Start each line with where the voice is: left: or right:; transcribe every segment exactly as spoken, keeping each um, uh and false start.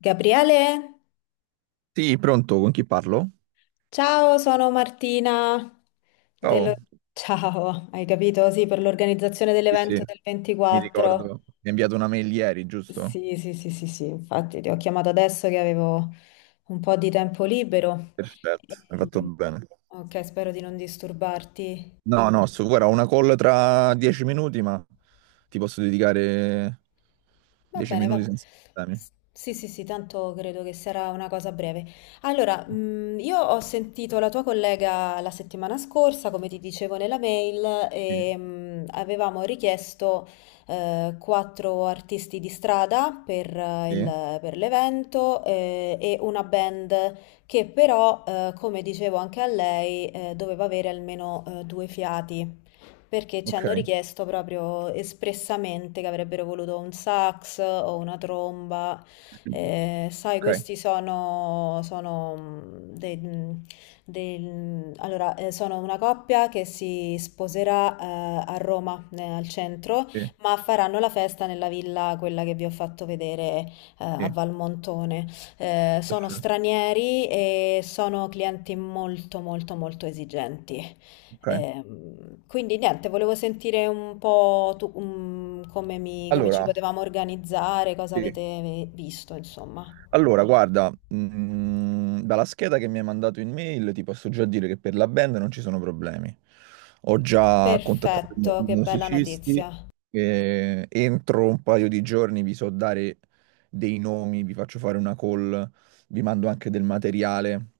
left: Gabriele,
right: Sì, pronto, con chi parlo?
left: ciao, sono Martina
right: Ciao.
left: dello- Ciao, hai capito? Sì, per l'organizzazione
right: Sì,
left: dell'evento
right: sì,
left: del
right: mi ricordo.
left: ventiquattro.
right: Mi hai inviato una mail ieri, giusto?
left: Sì, sì, sì, sì, sì, infatti ti ho chiamato adesso che avevo un po' di tempo libero.
right: Perfetto, hai fatto
left: Ehm,
right: bene.
left: ok, spero di non disturbarti.
right: No, no, su, guarda, ho una call tra dieci minuti, ma ti posso dedicare
left: Va
right: dieci
left: bene,
right: minuti
left: va.
right: senza problemi.
left: S- Sì, sì, sì, tanto credo che sarà una cosa breve. Allora, mh, io ho sentito la tua collega la settimana scorsa, come ti dicevo nella mail,
right: Sì,
left: e mh, avevamo richiesto eh, quattro artisti di strada per, eh,
right: sì,
left: il- per l'evento eh, e una band che però, eh, come dicevo anche a lei, eh, doveva avere almeno eh, due fiati perché ci
right: ok,
left: hanno richiesto proprio espressamente che avrebbero voluto un sax o una tromba. Eh, sai,
right: ok,
left: questi sono, sono mm, dei, mm, dei- mm, allora, eh, sono una coppia che si sposerà, eh, a Roma, eh, al centro,
right: sì,
left: ma faranno la festa nella villa, quella che vi ho fatto vedere, eh, a
right: sì,
left: Valmontone. Eh, sono stranieri e sono clienti molto, molto, molto esigenti.
right: ok.
left: Ehm, quindi niente, volevo sentire un po' tu, mm, come, mi- come ci
right: Allora,
left: potevamo organizzare, cosa
right: sì.
left: avete visto, insomma.
right: Allora, guarda, mm, dalla scheda che mi hai mandato in mail ti posso già dire che per la band non ci sono problemi. Ho già contattato i mu-
left: Perfetto,
right: i
left: che bella
right: musicisti
left: notizia.
right: e entro un paio di giorni vi so dare dei nomi, vi faccio fare una call, vi mando anche del materiale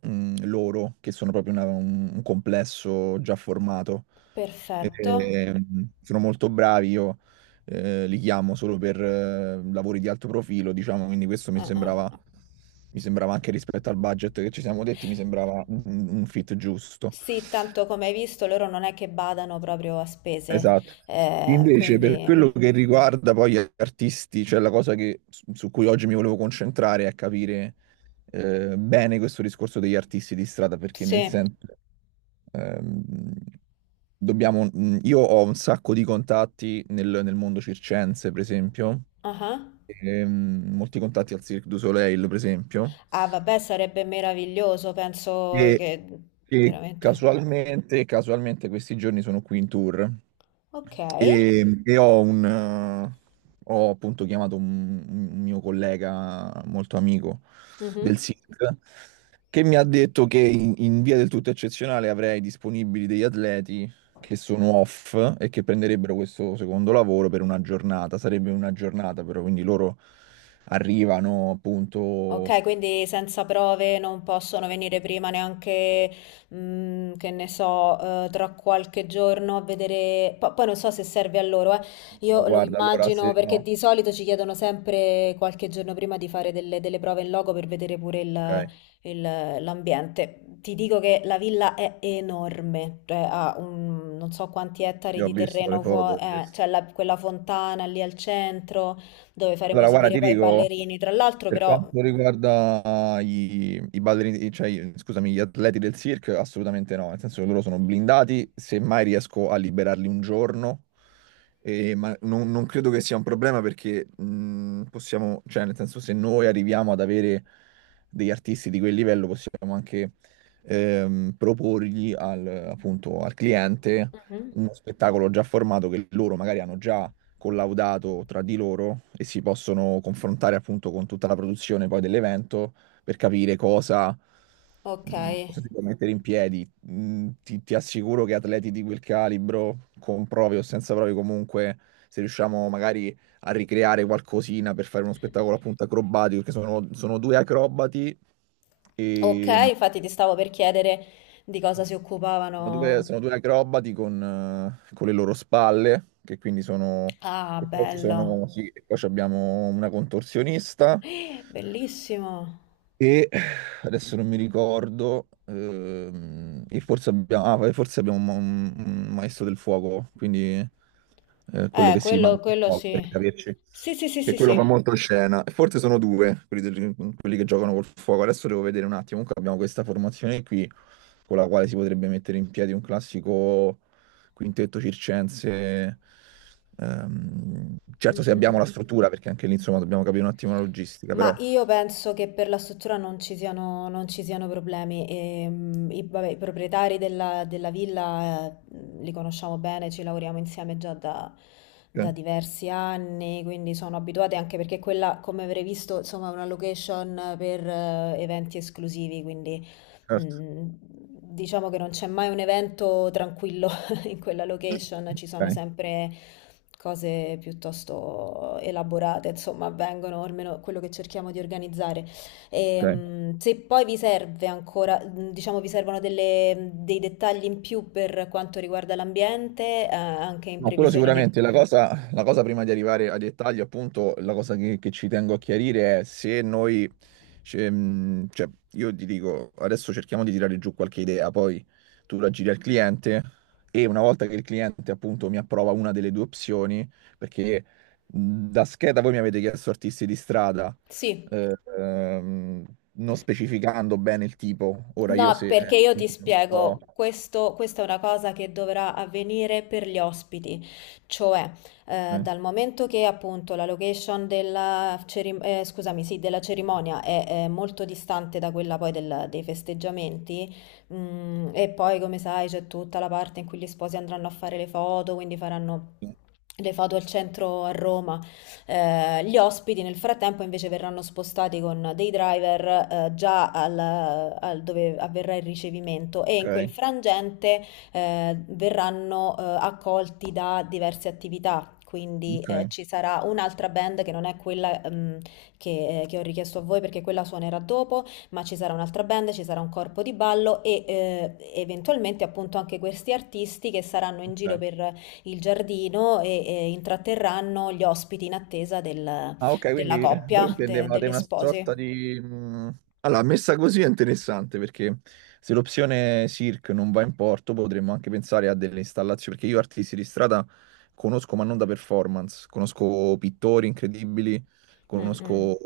right: mm, loro, che sono proprio una- un, un complesso già formato.
left: Perfetto.
right: E, mm, sono molto bravi, io eh, li chiamo solo per eh, lavori di alto profilo, diciamo, quindi questo mi
left: Ah, ah.
right: sembrava, mi sembrava anche rispetto al budget che ci siamo detti, mi sembrava un, un fit giusto.
left: Sì, tanto come hai visto, loro non è che badano proprio a spese,
right: Esatto.
left: eh,
right: Invece,
left: quindi
right: per quello che riguarda poi gli artisti, cioè la cosa che- su su cui oggi mi volevo concentrare è capire eh, bene questo discorso degli artisti di strada, perché nel
left: sì.
right: senso, ehm, dobbiamo, mm, io ho un sacco di contatti nel, nel mondo circense, per esempio,
left: Ah, ah.
right: ehm, molti contatti al Cirque du Soleil, per esempio,
left: Ah, vabbè, sarebbe meraviglioso, penso
right: e,
left: che
right: e
left: veramente.
right: casualmente, casualmente questi giorni sono qui in tour.
left: Ok.
right: E, e ho un, eh, ho appunto chiamato un, un mio collega molto amico del
left: Mhm.
right: S I C che mi ha detto che in, in via del tutto eccezionale avrei disponibili degli atleti che sono off e che prenderebbero questo secondo lavoro per una giornata. Sarebbe una giornata però, quindi loro arrivano appunto.
left: Ok, quindi senza prove non possono venire prima neanche, mm, che ne so, eh, tra qualche giorno a vedere. Po- poi non so se serve a loro, eh.
right: "Oh,
left: Io lo
right: guarda, allora
left: immagino
right: se
left: perché
right: no,
left: di solito ci chiedono sempre qualche giorno prima di fare delle, delle prove in loco per vedere pure il-
right: ok,
left: il- l'ambiente. Ti dico che la villa è enorme, cioè ha un, non so quanti
right: sì,
left: ettari
right: ho
left: di
right: visto
left: terreno
right: le foto.
left: fuori,
right: Ho visto.
left: c'è la- quella fontana lì al centro dove faremo
right: Allora, guarda,
left: esibire
right: ti
left: poi i
right: dico.
left: ballerini. Tra l'altro,
right: Per
left: però,
right: quanto riguarda i, i ballerini, cioè, i- scusami, gli atleti del circo, assolutamente no, nel senso che loro sono blindati, semmai riesco a liberarli un giorno, e- ma non, non credo che sia un problema perché mh, possiamo, cioè nel senso se noi arriviamo ad avere degli artisti di quel livello possiamo anche ehm, proporgli al, appunto, al cliente
left: mhm.
right: uno spettacolo già formato che loro magari hanno già collaudato tra di loro e si possono confrontare appunto con tutta la produzione poi dell'evento per capire cosa,
left: Ok,
right: mh, cosa si può mettere in piedi. Mh, ti, ti assicuro che atleti di quel calibro, con prove o senza prove comunque, se riusciamo magari a ricreare qualcosina per fare uno spettacolo appunto acrobatico, perché sono, sono due acrobati
left: ok,
right: e...
left: infatti ti stavo per chiedere di cosa si
right: Sono due,
left: occupavano.
right: sono due acrobati con, eh, con le loro spalle, che quindi sono...
left: Ah,
right: E poi ci sono,
left: bello,
right: sì, e poi ci abbiamo una contorsionista
left: eh, bellissimo.
right: e adesso non mi ricordo, ehm, e forse abbiamo, ah, forse abbiamo un, un maestro del fuoco, quindi eh, quello
left: Eh,
right: che si
left: quello,
right: mangia il
left: quello
right: fuoco,
left: sì.
right: per capirci
left: Sì, sì, sì,
right: che
left: sì,
right: quello fa
left: sì.
right: molto scena. Forse sono due quelli, del- quelli che giocano col fuoco. Adesso devo vedere un attimo. Comunque abbiamo questa formazione qui con la quale si potrebbe mettere in piedi un classico quintetto circense. Ehm,
left: Mm,
right: certo, se
left: mm, mm.
right: abbiamo la struttura, perché anche lì insomma dobbiamo capire un attimo la logistica,
left: Ma
right: però.
left: io penso che per la struttura non ci siano, non ci siano problemi. E, mm, i, vabbè, i proprietari della, della villa eh, li conosciamo bene, ci lavoriamo insieme già da, da
right: Ok,
left: diversi anni, quindi sono abituati anche perché quella, come avrei visto, insomma, è una location per eh, eventi esclusivi, quindi
right: certo.
left: mm, diciamo che non c'è mai un evento tranquillo in quella location ci sono
right: Ok,
left: sempre cose piuttosto elaborate, insomma, avvengono, almeno quello che cerchiamo di organizzare. E,
right: ok.
left: mh, se poi vi serve ancora, mh, diciamo, vi servono delle- dei dettagli in più per quanto riguarda l'ambiente, eh, anche in
right: No, quello
left: previsione dei...
right: sicuramente. La cosa, la cosa prima di arrivare ai dettagli, appunto, la cosa che, che ci tengo a chiarire è se noi, ce- mh, cioè, io ti dico, adesso cerchiamo di tirare giù qualche idea, poi tu la giri al cliente e una volta che il cliente, appunto, mi approva una delle due opzioni, perché mh, da scheda voi mi avete chiesto artisti di strada,
left: Sì.
right: eh, ehm, non specificando bene il tipo. Ora io
left: No,
right: se...
left: perché
right: eh,
left: io ti
right: un po',
left: spiego, questo, questa è una cosa che dovrà avvenire per gli ospiti, cioè eh,
right: eh,
left: dal momento che appunto la location della, cerim- eh, scusami, sì, della cerimonia è, è molto distante da quella poi del- dei festeggiamenti, mm, e poi come sai c'è tutta la parte in cui gli sposi andranno a fare le foto, quindi faranno le foto al centro a Roma. Eh, gli ospiti nel frattempo invece verranno spostati con dei driver eh, già al, al dove avverrà il ricevimento e
right: ok,
left: in quel frangente eh, verranno eh, accolti da diverse attività. Quindi
right: ok,
left: eh, ci sarà un'altra band che non è quella ehm, che, eh, che ho richiesto a voi perché quella suonerà dopo, ma ci sarà un'altra band, ci sarà un corpo di ballo e eh, eventualmente appunto anche questi artisti che saranno in giro
right: ok.
left: per il giardino e, e intratterranno gli ospiti in attesa del-
right: Ah, ok,
left: della
right: quindi voi
left: coppia, de-
right: intendevate
left: degli
right: una sorta
left: sposi.
right: di... mh, allora, messa così è interessante perché se l'opzione S I R C non va in porto potremmo anche pensare a delle installazioni, perché io artisti di strada conosco ma non da performance, conosco pittori incredibili,
left: Mm, mm.
right: conosco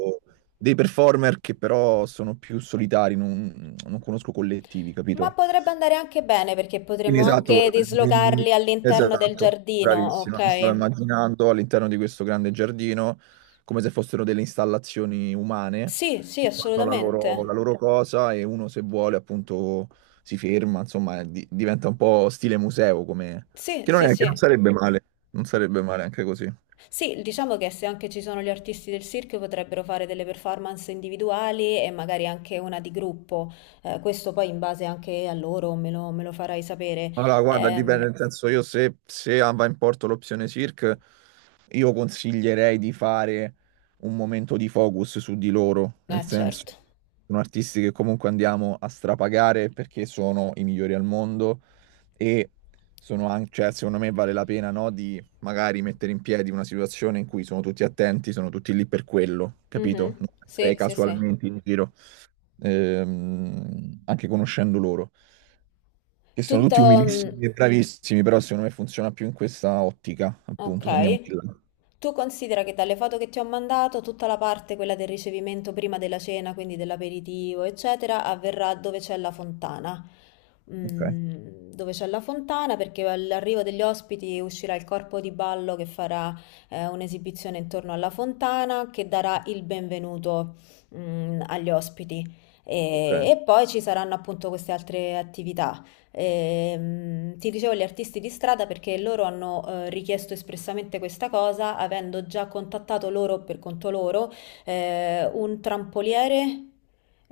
right: dei performer che però sono più solitari, non, non conosco collettivi,
left: Ma
right: capito?
left: potrebbe andare anche bene perché potremmo
right: Quindi Quindi, esatto,
left: anche dislocarli
right: mi-
left: all'interno del
right: esatto,
left: giardino,
right: bravissima. Mi stavo
left: ok?
right: immaginando all'interno di questo grande giardino come se fossero delle installazioni umane
left: Sì, sì,
right: che fanno la loro, la
left: assolutamente.
right: loro cosa e uno se vuole appunto si ferma, insomma, e di- diventa un po' stile museo come...
left: Sì,
right: che non
left: sì,
right: è, che non
left: sì.
right: sarebbe male, non sarebbe male anche così.
left: Sì, diciamo che se anche ci sono gli artisti del circo potrebbero fare delle performance individuali e magari anche una di gruppo. Eh, questo poi in base anche a loro me lo, me lo farai sapere.
right: Allora, guarda, dipende,
left: Ehm,
right: nel senso io se, se va in porto l'opzione Cirque, io consiglierei di fare un momento di focus su di loro, nel
left: eh,
right: senso
left: certo.
right: sono artisti che comunque andiamo a strapagare perché sono i migliori al mondo e sono anche, cioè, secondo me vale la pena, no, di magari mettere in piedi una situazione in cui sono tutti attenti, sono tutti lì per quello,
left: Mhm.
right: capito? Non
left: Sì,
right: metterei
left: sì, sì.
right: casualmente in giro, ehm, anche conoscendo loro che sono tutti
left: Tutto, mm,
right: umilissimi e bravissimi, però secondo me funziona più in questa ottica, appunto, se andiamo di
left: ok.
right: là.
left: Tu considera che dalle foto che ti ho mandato, tutta la parte, quella del ricevimento prima della cena, quindi dell'aperitivo, eccetera, avverrà dove c'è la fontana.
right: Ok,
left: Mm, dove c'è la fontana, perché all'arrivo degli ospiti uscirà il corpo di ballo che farà eh, un'esibizione intorno alla fontana che darà il benvenuto mm, agli ospiti.
right: ok.
left: E, e poi ci saranno appunto queste altre attività. Ehm, ti dicevo gli artisti di strada perché loro hanno eh, richiesto espressamente questa cosa, avendo già contattato loro per conto loro eh, un trampoliere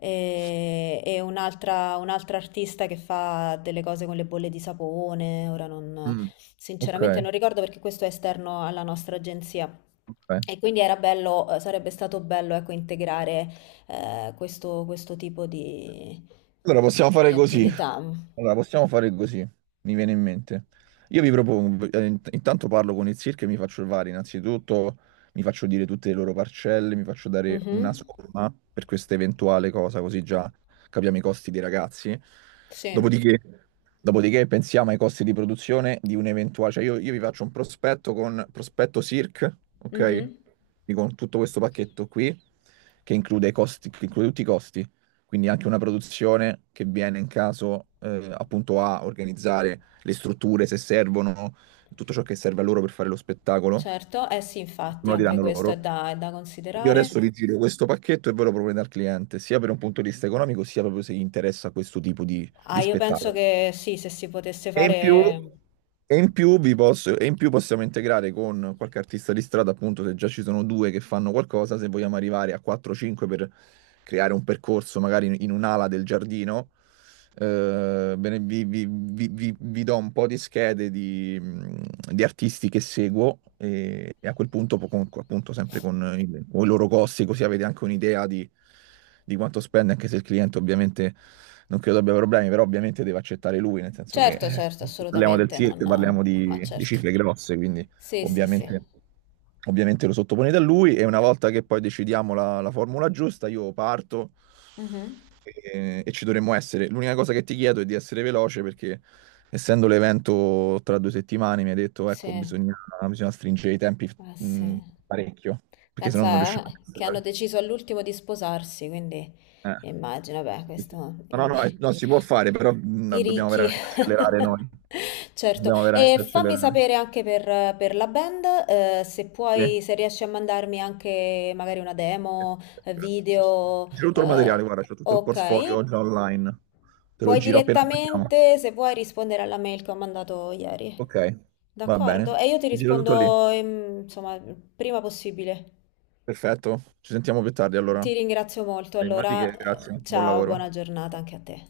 left: e, e un'altra un'altra artista che fa delle cose con le bolle di sapone. Ora non,
right: Mm, ok,
left: Sinceramente non ricordo perché questo è esterno alla nostra agenzia.
right: ok.
left: E quindi era bello, eh, sarebbe stato bello, ecco, integrare eh, questo, questo tipo di,
right: Allora possiamo
left: di
right: fare così.
left: attività.
right: Allora, possiamo fare così, mi viene in mente. Io vi propongo, eh, int- intanto parlo con il circo e mi faccio il V A R. Innanzitutto mi faccio dire tutte le loro parcelle, mi faccio dare
left: Mh-mh.
right: una somma per questa eventuale cosa, così già capiamo i costi dei ragazzi.
left: Sì.
right: Dopodiché, dopodiché pensiamo ai costi di produzione di un eventuale... Cioè io, io vi faccio un prospetto con prospetto circ,
left: Mh-mh.
right: ok? Quindi con tutto questo pacchetto qui, che include i costi, che include tutti i costi quindi anche una produzione che viene in caso eh, appunto a organizzare le strutture se servono, tutto ciò che serve a loro per fare lo spettacolo,
left: Certo, eh sì, infatti
right: me lo
left: anche
right: diranno
left: questo è
right: loro.
left: da è da
right: Io
left: considerare.
right: adesso vi giro questo pacchetto e ve lo proponete al cliente, sia per un punto di vista economico, sia proprio se gli interessa questo tipo di,
left: Ah,
right: di
left: io penso
right: spettacolo.
left: che sì, se si potesse
right: E in più,
left: fare
right: e in più vi posso- e in più possiamo integrare con qualche artista di strada, appunto, se già ci sono due che fanno qualcosa, se vogliamo arrivare a quattro cinque per creare un percorso magari in, in un'ala del giardino. Eh, bene, vi, vi- vi- vi- vi do un po' di schede di, mm, di artisti che seguo e, e a quel punto, po- con- appunto, sempre con il- con i loro costi, così avete anche un'idea di, di quanto spende, anche se il cliente ovviamente non credo abbia problemi, però ovviamente deve accettare lui, nel senso che
left: certo,
right: eh,
left: certo,
right: parliamo del
left: assolutamente non
right: circo, parliamo
left: ma
right: di, di
left: certo.
right: cifre grosse, quindi...
left: Sì, sì, sì.
right: Ovviamente, ovviamente lo sottoponete a lui e una volta che poi decidiamo la, la formula giusta, io parto
left: Mh-mh.
right: e, e ci dovremmo essere. L'unica cosa che ti chiedo è di essere veloce perché essendo l'evento tra due settimane mi hai detto, ecco,
left: Sì.
right: bisogna, bisogna stringere i tempi
left: Ah sì.
right: mh, parecchio, perché sennò non
left: Pensa,
right: riusciamo a
left: eh, che hanno
right: cancellare.
left: deciso all'ultimo di sposarsi, quindi
right: Eh.
left: immagino, beh,
right: Sì, sì.
left: questo
right: No, no,
left: i,
right: no, eh, no, si può fare, però mh,
left: i
right: dobbiamo
left: ricchi.
right: veramente accelerare noi.
left: Certo.
right: Dobbiamo
left: E
right: veramente
left: fammi
right: accelerare.
left: sapere anche per, per la band, eh, se
right: Sì.
left: puoi, se riesci a mandarmi anche magari una demo, eh,
right: Perfetto, sì, sì.
left: video,
right: Giro tutto il
left: eh,
right: materiale, guarda, c'ho tutto il
left: ok.
right: portfolio già online. Te lo
left: Puoi
right: giro appena attacchiamo.
left: direttamente, se vuoi, rispondere alla mail che ho mandato ieri.
right: Ok, va bene.
left: D'accordo, e io ti
right: Ti giro tutto lì.
left: rispondo, ehm, insomma, prima possibile.
right: Perfetto, ci sentiamo più tardi allora.
left: Ti ringrazio molto,
right: Animati
left: allora,
right: che
left: eh,
right: grazie, buon
left: ciao, buona
right: lavoro.
left: giornata anche a te.